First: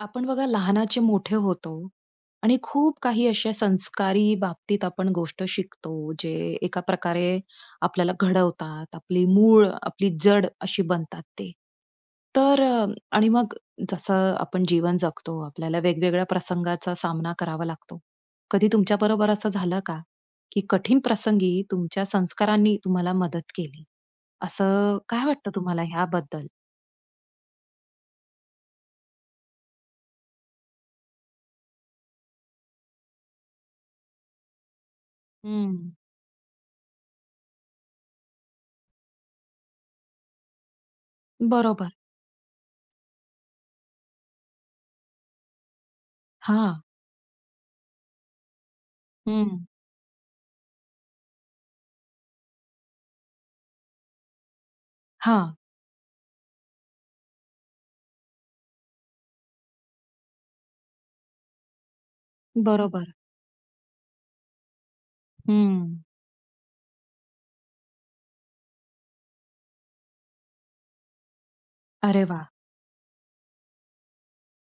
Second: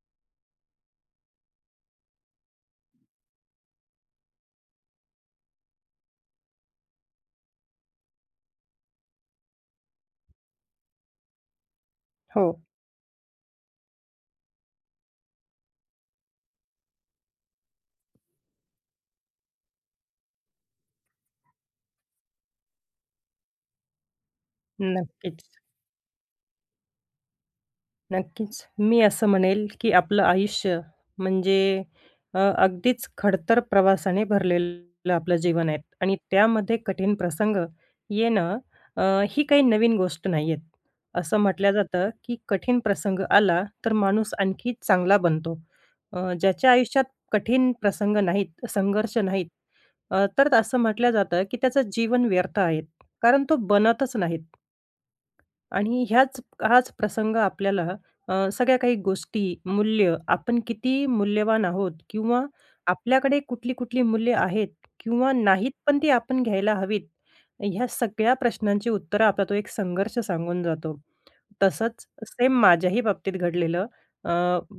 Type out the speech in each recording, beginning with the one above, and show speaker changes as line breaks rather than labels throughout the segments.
आपण बघा लहानाचे मोठे होतो आणि खूप काही अशा संस्कारी बाबतीत आपण गोष्ट शिकतो, जे एका प्रकारे आपल्याला घडवतात, आपली मूळ, आपली जड, अशी बनतात ते. तर
हो.
अ, आणि मग जसं आपण जीवन जगतो, आपल्याला वेगवेगळ्या प्रसंगाचा सामना करावा लागतो. कधी तुमच्या बरोबर असं झालं का की कठीण प्रसंगी तुमच्या संस्कारांनी तुम्हाला मदत केली? असं काय वाटतं
नक्कीच.
तुम्हाला, याबद्दल?
नक्कीच. मी असं म्हणेल, की आपलं आयुष्य म्हणजे अ, अगदीच खडतर प्रवासाने भरलेलं आपलं जीवन आहे.
हं.
आणि त्यामध्ये कठीण प्रसंग येणं अ, ही काही नवीन गोष्ट नाही आहे. असं म्हटलं
बरोबर.
जातं की कठीण प्रसंग आला, तर माणूस आणखी चांगला बनतो. अ, ज्याच्या
हां.
आयुष्यात कठीण प्रसंग नाहीत, संघर्ष नाहीत,
हं.
अ, तर असं म्हटलं जातं की त्याचं जीवन व्यर्थ आहे. कारण तो बनतच नाहीत.
हां.
आणि ह्याच हाच प्रसंग आपल्याला अ, सगळ्या काही गोष्टी, मूल्य, आपण किती मूल्यवान आहोत किंवा
बरोबर.
आपल्याकडे कुठली-कुठली मूल्य आहेत किंवा नाहीत, पण
हं.
ती आपण घ्यायला हवीत. ह्या सगळ्या प्रश्नांची उत्तरं आपला तो एक संघर्ष सांगून जातो. तसंच
अरे वाह!
सेम माझ्याही बाबतीत घडलेलं. अ,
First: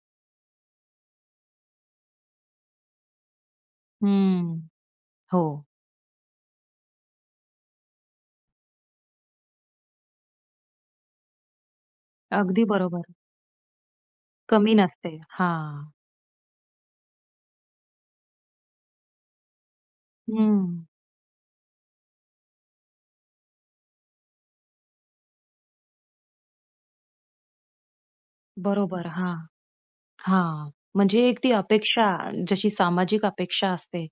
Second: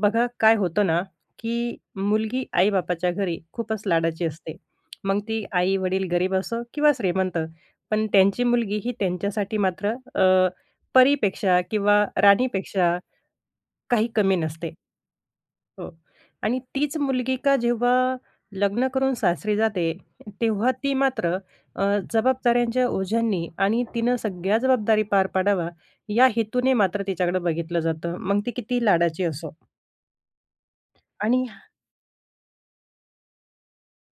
बघा, काय होतं ना की मुलगी आई-बापाच्या घरी खूपच लाडाची असते.
हम्म.
मग ती
हो.
आई-वडील गरीब असो किंवा श्रीमंत, पण त्यांची मुलगी ही त्यांच्यासाठी मात्र अ, परीपेक्षा किंवा
अगदी
राणीपेक्षा,
बरोबर.
काही कमी नसते.
कमी नसते. हां!
हो. आणि तीच मुलगी का जेव्हा लग्न करून सासरी जाते, तेव्हा
हम्म.
ती मात्र अ, जबाबदाऱ्यांच्या ओझांनी आणि तिनं सगळ्या जबाबदारी पार पाडावा, या हेतूने मात्र तिच्याकडे बघितलं जातं. मग ती किती
बरोबर,
लाडाची
हां.
असो.
हां. म्हणजे एक
आणि
ती अपेक्षा, जशी सामाजिक अपेक्षा असते,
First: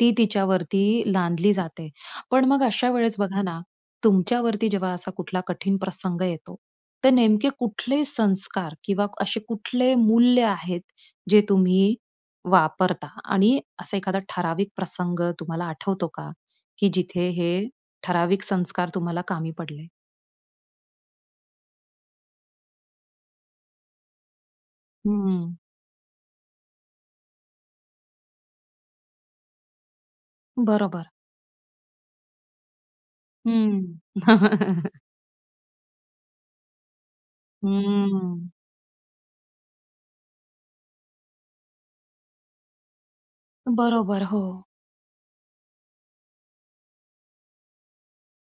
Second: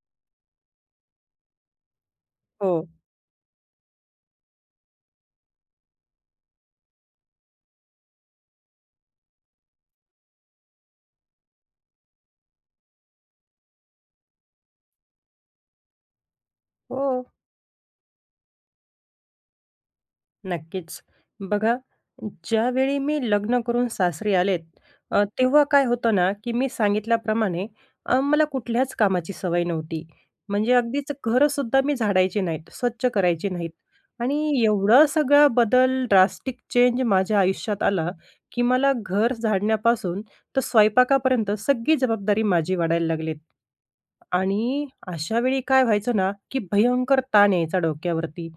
ती तिच्यावरती लादली जाते. पण मग
हो.
अशा वेळेस बघा ना, तुमच्यावरती जेव्हा असा कुठला कठीण प्रसंग येतो, तर नेमके कुठले संस्कार किंवा असे कुठले मूल्य आहेत, जे तुम्ही वापरता आणि असा एखादा ठराविक प्रसंग तुम्हाला आठवतो का? की
हो.
जिथे हे ठराविक संस्कार तुम्हाला कामी पडले?
नक्कीच. बघा ज्यावेळी मी लग्न करून सासरी आलेत, अ,
हं.
तेव्हा काय होतं ना, की मी सांगितल्याप्रमाणे अ, मला कुठल्याच कामाची सवय नव्हती. म्हणजे
बरोबर.
अगदीच घर सुद्धा मी झाडायचे नाहीत स्वच्छ करायचे नाहीत
हं.
आणि एवढा सगळा बदल ड्रास्टिक चेंज माझ्या आयुष्यात आला,
हं.
की मला घर झाडण्यापासून तर स्वयंपाकापर्यंत सगळी जबाबदारी माझी वाढायला लागली.
बरोबर, हो.
आणि अशा वेळी काय व्हायचं ना, की भयंकर ताण यायचा डोक्यावरती.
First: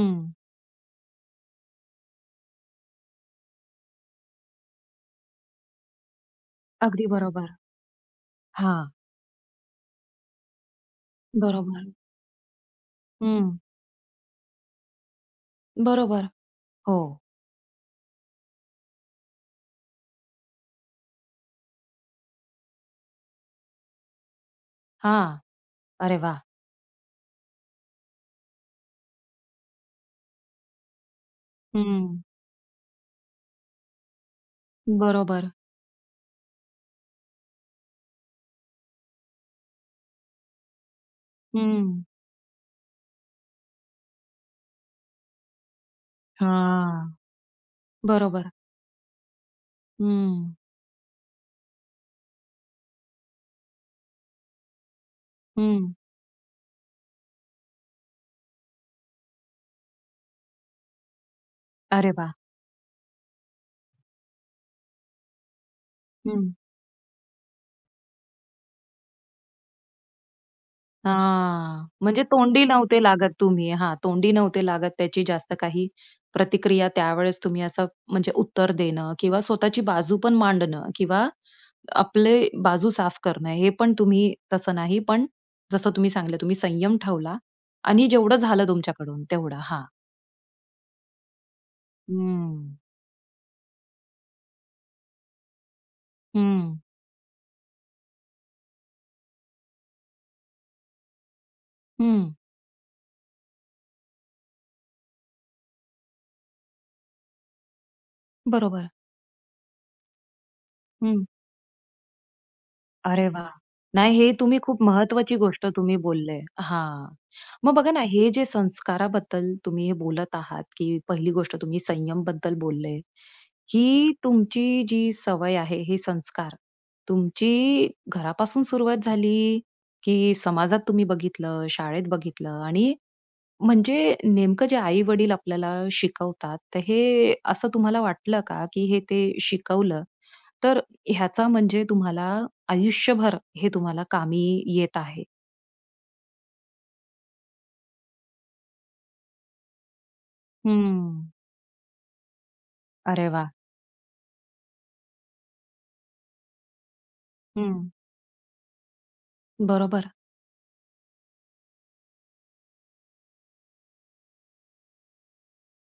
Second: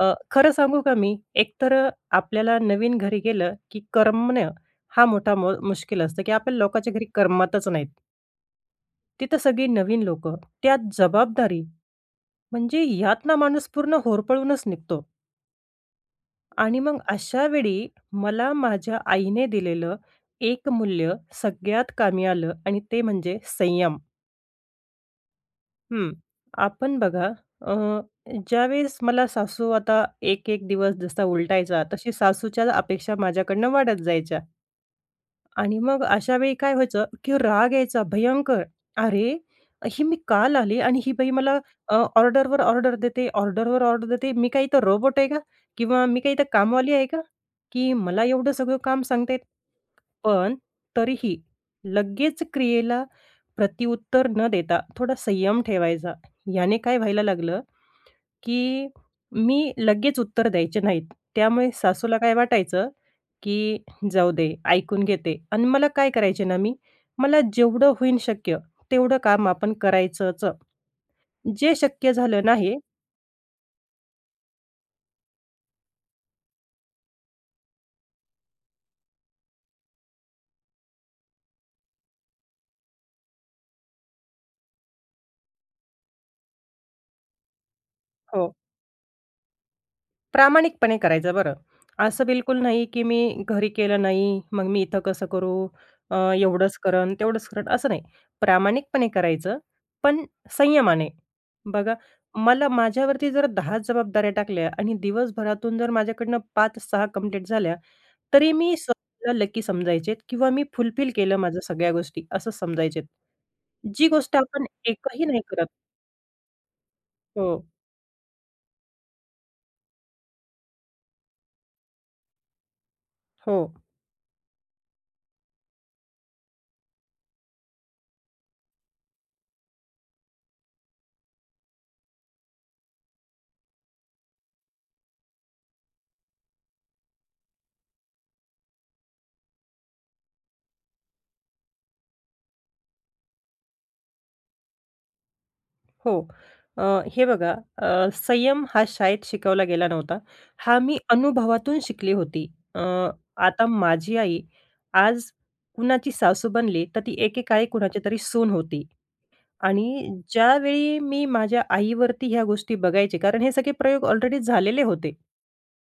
अ, खरं सांगू का मी एकतर अ, आपल्याला नवीन घरी गेलं, की करमणं हा मोठा म मुश्किल असतं, की आपल्याला लोकांच्या घरी
अगदी बरोबर,
करमतच नाहीत.
हां.
तिथं सगळी नवीन लोक, त्यात जबाबदारी
बरोबर.
म्हणजे यातनं
हं.
माणूस पूर्ण होरपळूनच निघतो.
बरोबर,
आणि
हो.
मग अशावेळी मला माझ्या आईने दिलेलं, एक मूल्य सगळ्यात कामी आलं आणि ते म्हणजे संयम.
हां,
हं,
अरे वाह!
आपण बघा अ, ज्यावेळेस मला सासू आता 1-1 दिवस जसा उलटायचा, तशी
हं.
सासूच्या अपेक्षा माझ्याकडनं वाढत जायच्या
बरोबर.
आणि मग अशा वेळी काय व्हायचं, की राग यायचा भयंकर, "अरे, ही मी काल आली आणि ही बाई मला अ,
हं.
ऑर्डरवर ऑर्डर देते, ऑर्डरवर ऑर्डर देते. मी काय इथं रोबोट आहे का? किंवा मी काय इथं कामवाली आहे
हां,
का? की मला
बरोबर.
एवढं सगळं काम सांगते."
हं.
पण तरीही लगेच क्रियेला प्रत्युत्तर न देता थोडा संयम
हं.
ठेवायचा, याने काय व्हायला लागलं की मी लगेच उत्तर द्यायचे नाहीत. त्यामुळे
अरे
सासूला
वाह!
काय वाटायचं, की "जाऊ दे ऐकून घेते" अन् मला काय करायचे
हं.
ना मी, मला जेवढं होईन शक्य, तेवढं काम आपण करायचंच. जे
हां,
शक्य
म्हणजे
झालं
तोंडी
नाही
नव्हते लागत तुम्ही, हां तोंडी नव्हते लागत. त्याची जास्त काही प्रतिक्रिया त्यावेळेस तुम्ही असं म्हणजे उत्तर देणं किंवा स्वतःची बाजू पण मांडणं किंवा आपले बाजू साफ करणं हे पण तुम्ही तसं नाही, पण जसं तुम्ही सांगितलं तुम्ही संयम ठेवला आणि जेवढं
हो.
झालं तुमच्याकडून तेवढं, हां.
प्रामाणिकपणे करायचं बरं. असं बिलकुल
हं.
नाही की मी घरी केलं नाही मग मी इथं कसं करू? अ, एवढंच
हं.
करेन तेवढंच करेन असं नाही. प्रामाणिकपणे करायचं पण संयमाने. बघा
हं.
मला, माझ्यावरती जर 10 जबाबदाऱ्या टाकल्या आणि दिवसभरातून जर माझ्याकडनं 5-6 कंप्लीट झाल्या, तरी मी
बरोबर.
स्वत:ला लकी समजायचे किंवा मी फुलफील
हं.
केलं माझ्या सगळ्या गोष्टी असं समजायचे.
अरे वाह!
जी
नाही हे
गोष्ट
तुम्ही
आपण
खूप
एकही
महत्वाची
नाही
गोष्ट
करत
तुम्ही बोललंय हां.
हो.
मग बघा ना, हे जे संस्काराबद्दल तुम्ही हे बोलत आहात की पहिली गोष्ट तुम्ही संयम बद्दल बोलले.
हो.
की तुमची जी सवय आहे, हे संस्कार, तुमची घरापासून सुरुवात झाली? की समाजात तुम्ही बघितलं, शाळेत बघितलं आणि म्हणजे नेमकं जे आई-वडील आपल्याला शिकवतात, तर हे असं तुम्हाला वाटलं का की हे ते शिकवलं, तर ह्याचा म्हणजे तुम्हाला आयुष्यभर हे तुम्हाला कामी येत आहे?
हो. अ, हे बघा अ, संयम हा शाळेत शिकवला गेला नव्हता. हा मी
हम्म.
अनुभवातून शिकली होती. अ,
अरे वाह!
आता माझी आई आज कुणाची सासू बनली, तर ती एकेकाळी
हं.
कुणाची तरी सून होती. आणि
बरोबर.
ज्यावेळी मी माझ्या आईवरती ह्या गोष्टी बघायचे, कारण हे सगळे प्रयोग ऑलरेडी झालेले होते.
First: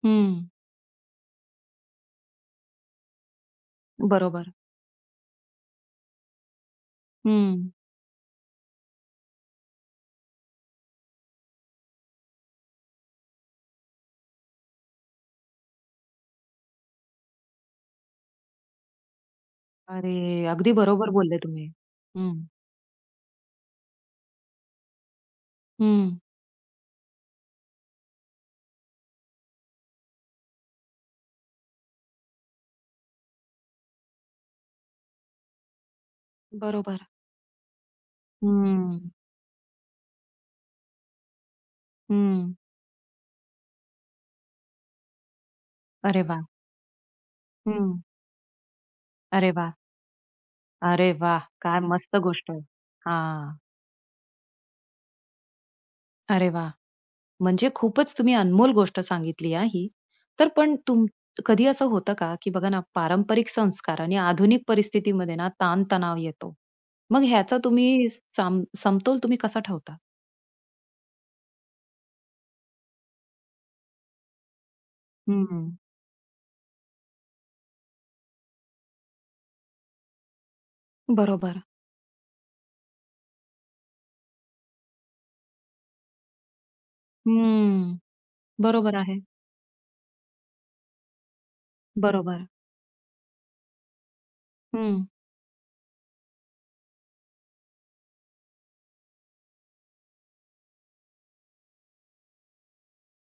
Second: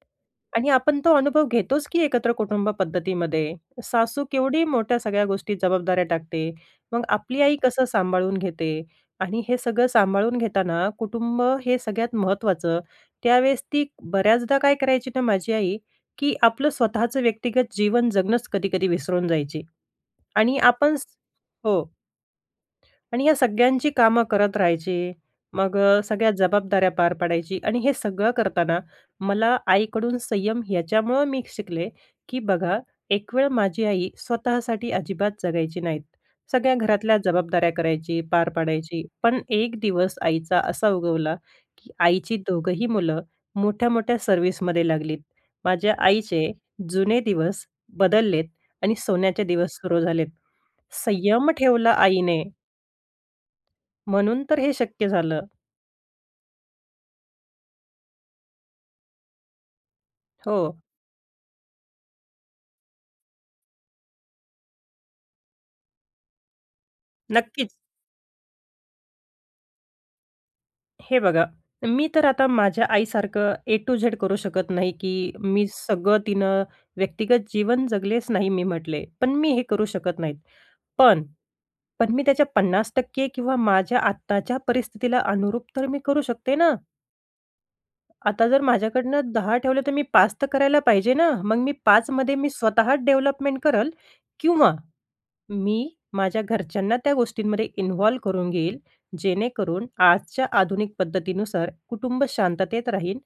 हं.
आणि आपण तो अनुभव घेतोच की एकत्र कुटुंब पद्धतीमध्ये. सासू
बरोबर.
केवढी मोठ्या सगळ्या गोष्टी जबाबदाऱ्या टाकते. मग आपली आई
हं.
कसं सांभाळून घेते. आणि हे सगळं सांभाळून घेताना कुटुंब हे सगळ्यात महत्त्वाचं. त्यावेळेस ती बऱ्याचदा काय करायची ना, माझी आई की आपलं स्वतःचं व्यक्तिगत जीवन जगणंच कधी-कधी विसरून जायची.
अरे,
आणि
अगदी
आपण स
बरोबर बोलले तुम्ही.
हो.
हं.
आणि या सगळ्यांची कामं करत राहायची. मग अ,
हं.
सगळ्या जबाबदाऱ्या पार पाडायची आणि हे सगळं करताना मला आईकडून संयम याच्यामुळं मी शिकले की बघा, एकवेळ माझी आई स्वतःसाठी अजिबात जगायची नाहीत. सगळ्या
बरोबर.
घरातल्या जबाबदाऱ्या करायची, पार पाडायची,
हम्म.
पण एक दिवस आईचा असा उगवला की आईची
हं.
दोघंही मुलं मोठ्या-मोठ्या सर्व्हिसमध्ये लागलीत. माझ्या
अरे वाह!
आईचे जुने दिवस
हं.
बदललेत आणि सोन्याचे
अरे वाह!
दिवस सुरू झालेत.
अरे वाह!
संयम
काय
ठेवला
मस्त
आईने.
गोष्ट आहे. हां.
म्हणून तर हे शक्य झालं.
अरे वाह! म्हणजे खूपच तुम्ही अनमोल गोष्ट सांगितली हां, ही. तर पण
हो.
तूम कधी असं होतं का की बघा ना पारंपरिक संस्कार आणि आधुनिक परिस्थितीमध्ये ना ताण-तणाव येतो. मग ह्याचा
नक्कीच.
तुम्ही साम समतोल तुम्ही कसा ठेवता?
हे बघा मी तर आता माझ्या आईसारखं ए टू झेड करू शकत नाही, की मी
हं.
सगळं तिनं व्यक्तिगत जीवन जगलेच नाही मी म्हटले. पण मी हे करू शकत नाही. पण,
बरोबर.
पण मी त्याच्या 50% किंवा माझ्या आत्ताच्या परिस्थितीला अनुरूप तर मी करू शकते ना?
हम्म,
आता जर
बरोबर
माझ्याकडून
आहे.
10 ठेवलं तर मी 5 तर करायला पाहिजे ना मग मी 5 मध्ये
बरोबर.
मी स्वतः डेव्हलपमेंट करेल किंवा
हं.
मी माझ्या घरच्यांना त्या गोष्टींमध्ये इन्व्हॉल्व करून घेईल. जेणेकरून आजच्या आधुनिक पद्धतीनुसार कुटुंब शांततेत राहीन,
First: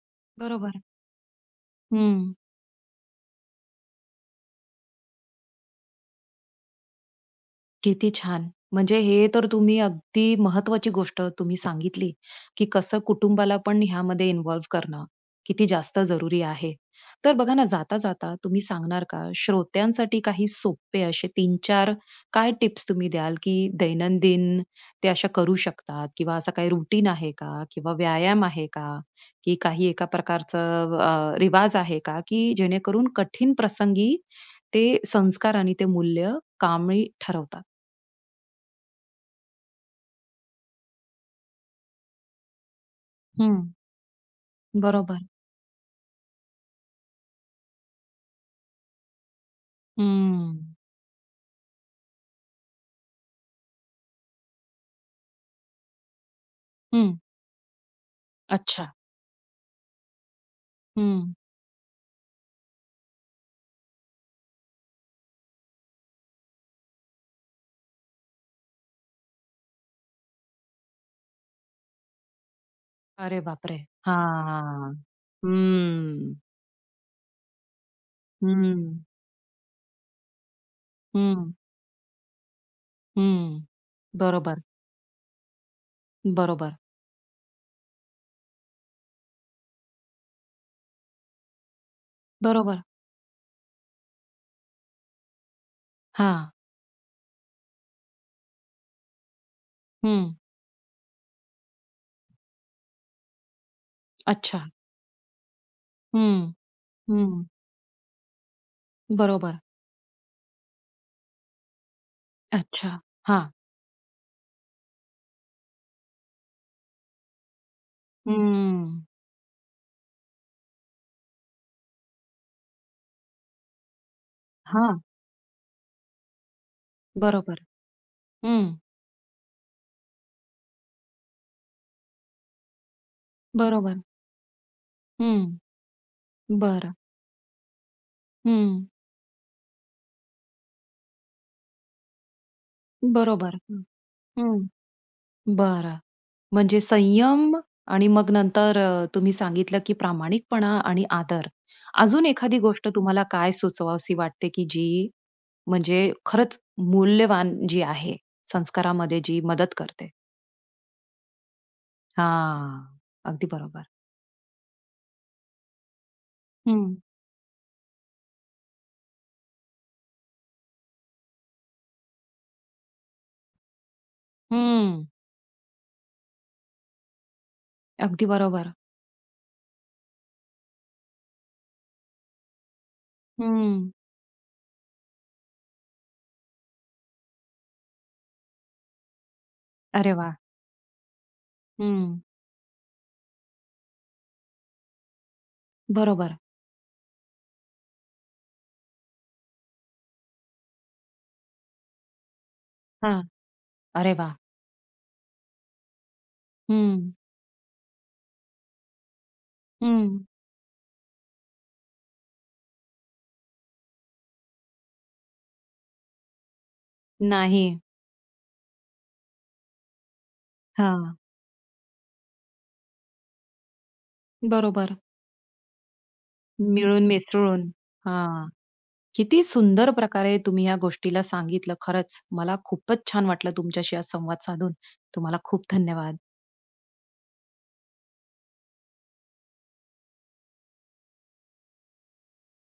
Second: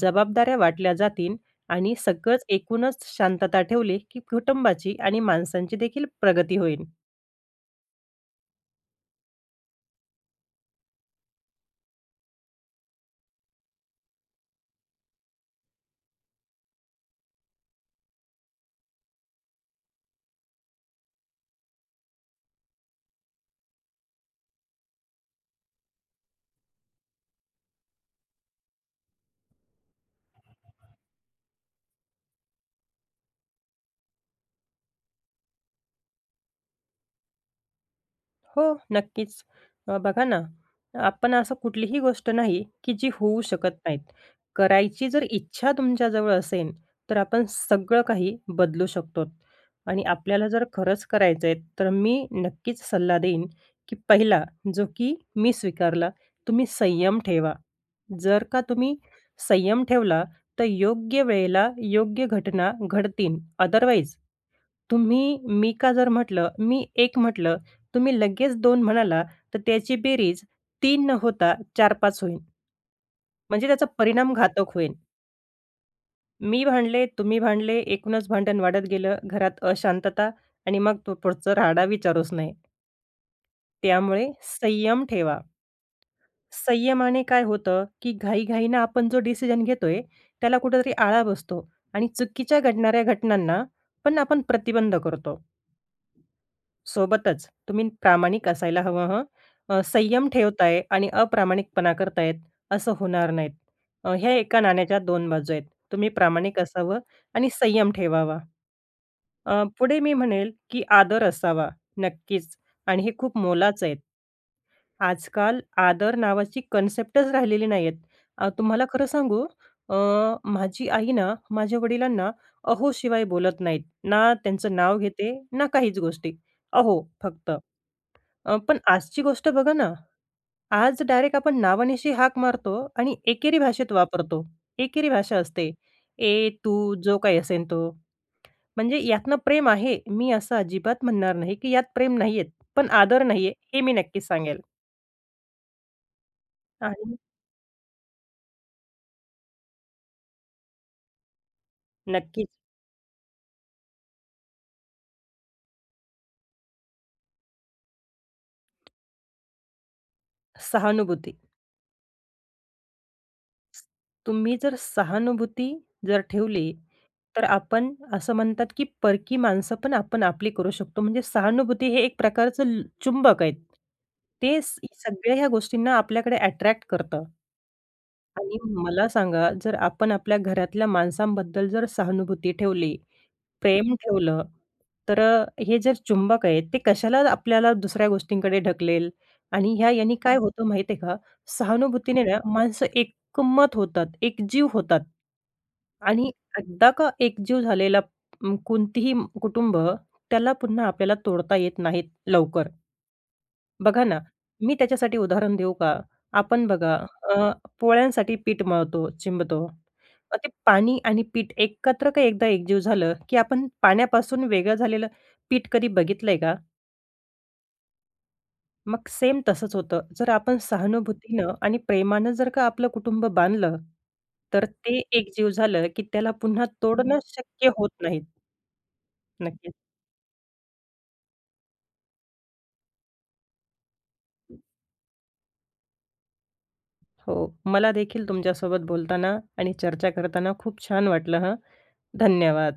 जबाबदाऱ्या
बरोबर.
वाटल्या जातील आणि
हं.
सगळंच एकूणच शांतता ठेवली की कुटुंबाची आणि माणसांची देखील प्रगती होईल.
किती छान! म्हणजे हे तर तुम्ही अगदी महत्वाची गोष्ट तुम्ही सांगितली, की कसं कुटुंबाला पण ह्यामध्ये इन्व्हॉल्व्ह करणं किती जास्त जरुरी आहे. तर बघा ना जाता, जाता तुम्ही सांगणार का श्रोत्यांसाठी काही सोपे असे 3-4 काय टीप्स, तुम्ही द्याल की दैनंदिन ते अशा करू शकतात किंवा असा काही रूटीन आहे का किंवा व्यायाम आहे का की काही एका प्रकारचं अ, रिवाज आहे का की जेणेकरून कठीण प्रसंगी ते संस्कार आणि ते मूल्य कामी ठरवतात.
हो, नक्कीच. अ, बघा ना, आपण असं कुठलीही गोष्ट नाही, की जी होऊ
हं.
शकत नाहीत. करायची जर
बरोबर.
इच्छा तुमच्याजवळ असेल तर आपण सगळं काही बदलू शकतो. आणि आपल्याला जर
हम्म.
खरंच करायचं आहे. तर मी नक्कीच सल्ला देईन, की पहिला जो की मी स्वीकारला, तुम्ही संयम
हं.
ठेवा. जर का
अच्छा.
तुम्ही संयम ठेवला तर योग्य
हं.
वेळेला योग्य घटना घडतील. अदरवाईज तुम्ही, मी का जर म्हटलं, मी एक म्हटलं. तुम्ही लगेच 2 म्हणाला. तर त्याची बेरीज 3 न होता 4-5 होईन.
अरे
म्हणजे
बापरे!
त्याचा परिणाम घातक होईल.
हां. हम्म.
मी भांडले, तुम्ही भांडले. एकूणच भांडण
हं,
वाढत
हं.
गेलं. घरात अशांतता आणि मग तो
हं.
पुढचं राहाडा विचारुच नाही.
हं,
त्यामुळे
बरोबर.
संयम ठेवा.
बरोबर.
संयमाने काय होतं, की घाईघाईने आपण जो डिसिजन घेतोय, त्याला कुठेतरी आळा बसतो आणि चुकीच्या
बरोबर.
घडणाऱ्या घटनांना पण आपण प्रतिबंध करतो.
हां.
सोबतच तुम्ही प्रामाणिक असायला हवं हं. अ, संयम
हं.
ठेवताय आणि अप्रामाणिकपणा करताहेत असं होणार नाही. ह्या एका
अच्छा.
नाण्याच्या 2 बाजू आहेत. तुम्ही
हं,
प्रामाणिक असावं
हं.
आणि संयम ठेवावा.
बरोबर.
अ, पुढे मी म्हणेल, की आदर असावा. नक्कीच
अच्छा,
आणि हे खूप
हां.
मोलाचं आहेत. आजकाल आदर नावाची कॉन्सेप्टच राहिलेली नाहीहेत. अ, तुम्हाला
हम्म.
खरं सांगू, अ, माझी आई ना, माझ्या वडिलांना, अहो शिवाय बोलत नाहीत. ना त्यांचं नाव
हां.
घेते. ना काहीच गोष्टी. अहो फक्त.
बरोबर,
अ, पण
हं.
आजची गोष्ट बघा ना, आज डायरेक्ट आपण नावानिशी हाक मारतो आणि एकेरी भाषेत
बरोबर.
वापरतो. एकेरी भाषा
हं,
असते, "ए,
बरं.
तू," जो काही असेल तो.
हं.
म्हणजे यातनं प्रेम आहे, मी असं अजिबात म्हणणार नाही, की यात प्रेम नाहीहेत. पण आदर नाहीये.
बरोबर,
हे
हं,
मी नक्कीच सांगेल.
हं, बरं. म्हणजे
आणि
संयम आणि मग नंतर अ, तुम्ही सांगितलं की प्रामाणिकपणा आणि आदर. अजून
नक्कीच.
एखादी गोष्ट तुम्हाला काय सुचवावीशी वाटते? की जी म्हणजे खरंच मूल्यवान जी आहे, संस्कारामध्ये जी मदत करते?
सहानुभूती.
हां, अगदी बरोबर.
तुम्ही जर सहानुभूती जर ठेवली
हं.
तर आपण असं म्हणतात, की परकी माणसं पण आपण आपली करू शकतो. म्हणजे सहानुभूती हे एक प्रकारचे ल चुंबक आहे. ते
हं.
सगळ्या ह्या गोष्टींना आपल्याकडे अट्रॅक्ट करतं.
अगदी
आणि
बरोबर.
मग मला सांगा, जर आपण आपल्या घरातल्या माणसांबद्दल जर सहानुभूती ठेवली,
हं.
प्रेम ठेवलं, तर अ, हे जे चुंबक आहेत ते कशाला आपल्याला दुसऱ्या गोष्टींकडे ढकलेल आणि ह्या
अरे
यानी
वाह!
काय होतं माहीत आहे का,
हं.
सहानुभूतीने ना माणसं एकमत होतात, एक जीव होतात आणि
बरोबर.
एकदा का एकजीव झालेला कोणतीही कुटुंब, त्याला पुन्हा आपल्याला तोडता येत नाहीत लवकर.
हां,
बघा
अरे
ना,
वाह!
मी त्याच्यासाठी उदाहरण देऊ का, आपण बघा
हं.
अ, पोळ्यांसाठी पीठ मळतो, चिंबतो
हं.
मग ते पाणी आणि पीठ एकत्र काय एकदा एकजीव झालं, की आपण पाण्यापासून वेगळं झालेलं पीठ कधी बघितलंय का?
नाही.
मग सेम तसंच होतं. जर आपण
हां.
सहानुभूतीनं आणि प्रेमानं जर का आपलं कुटुंब बांधलं, तर
बरोबर.
ते एक जीव झालं, की त्याला पुन्हा तोडणं
मिळून-मिसळून.
शक्य होत नाही.
हां, किती
नक्कीच.
सुंदर प्रकारे तुम्ही ह्या गोष्टीला सांगितलं खरंच, मला खूपच छान वाटलं, तुमच्याशी आज संवाद साधून. तुम्हाला खूप धन्यवाद.
हो, मला देखील तुमच्यासोबत बोलताना आणि चर्चा करताना खूप छान वाटलं हं, धन्यवाद.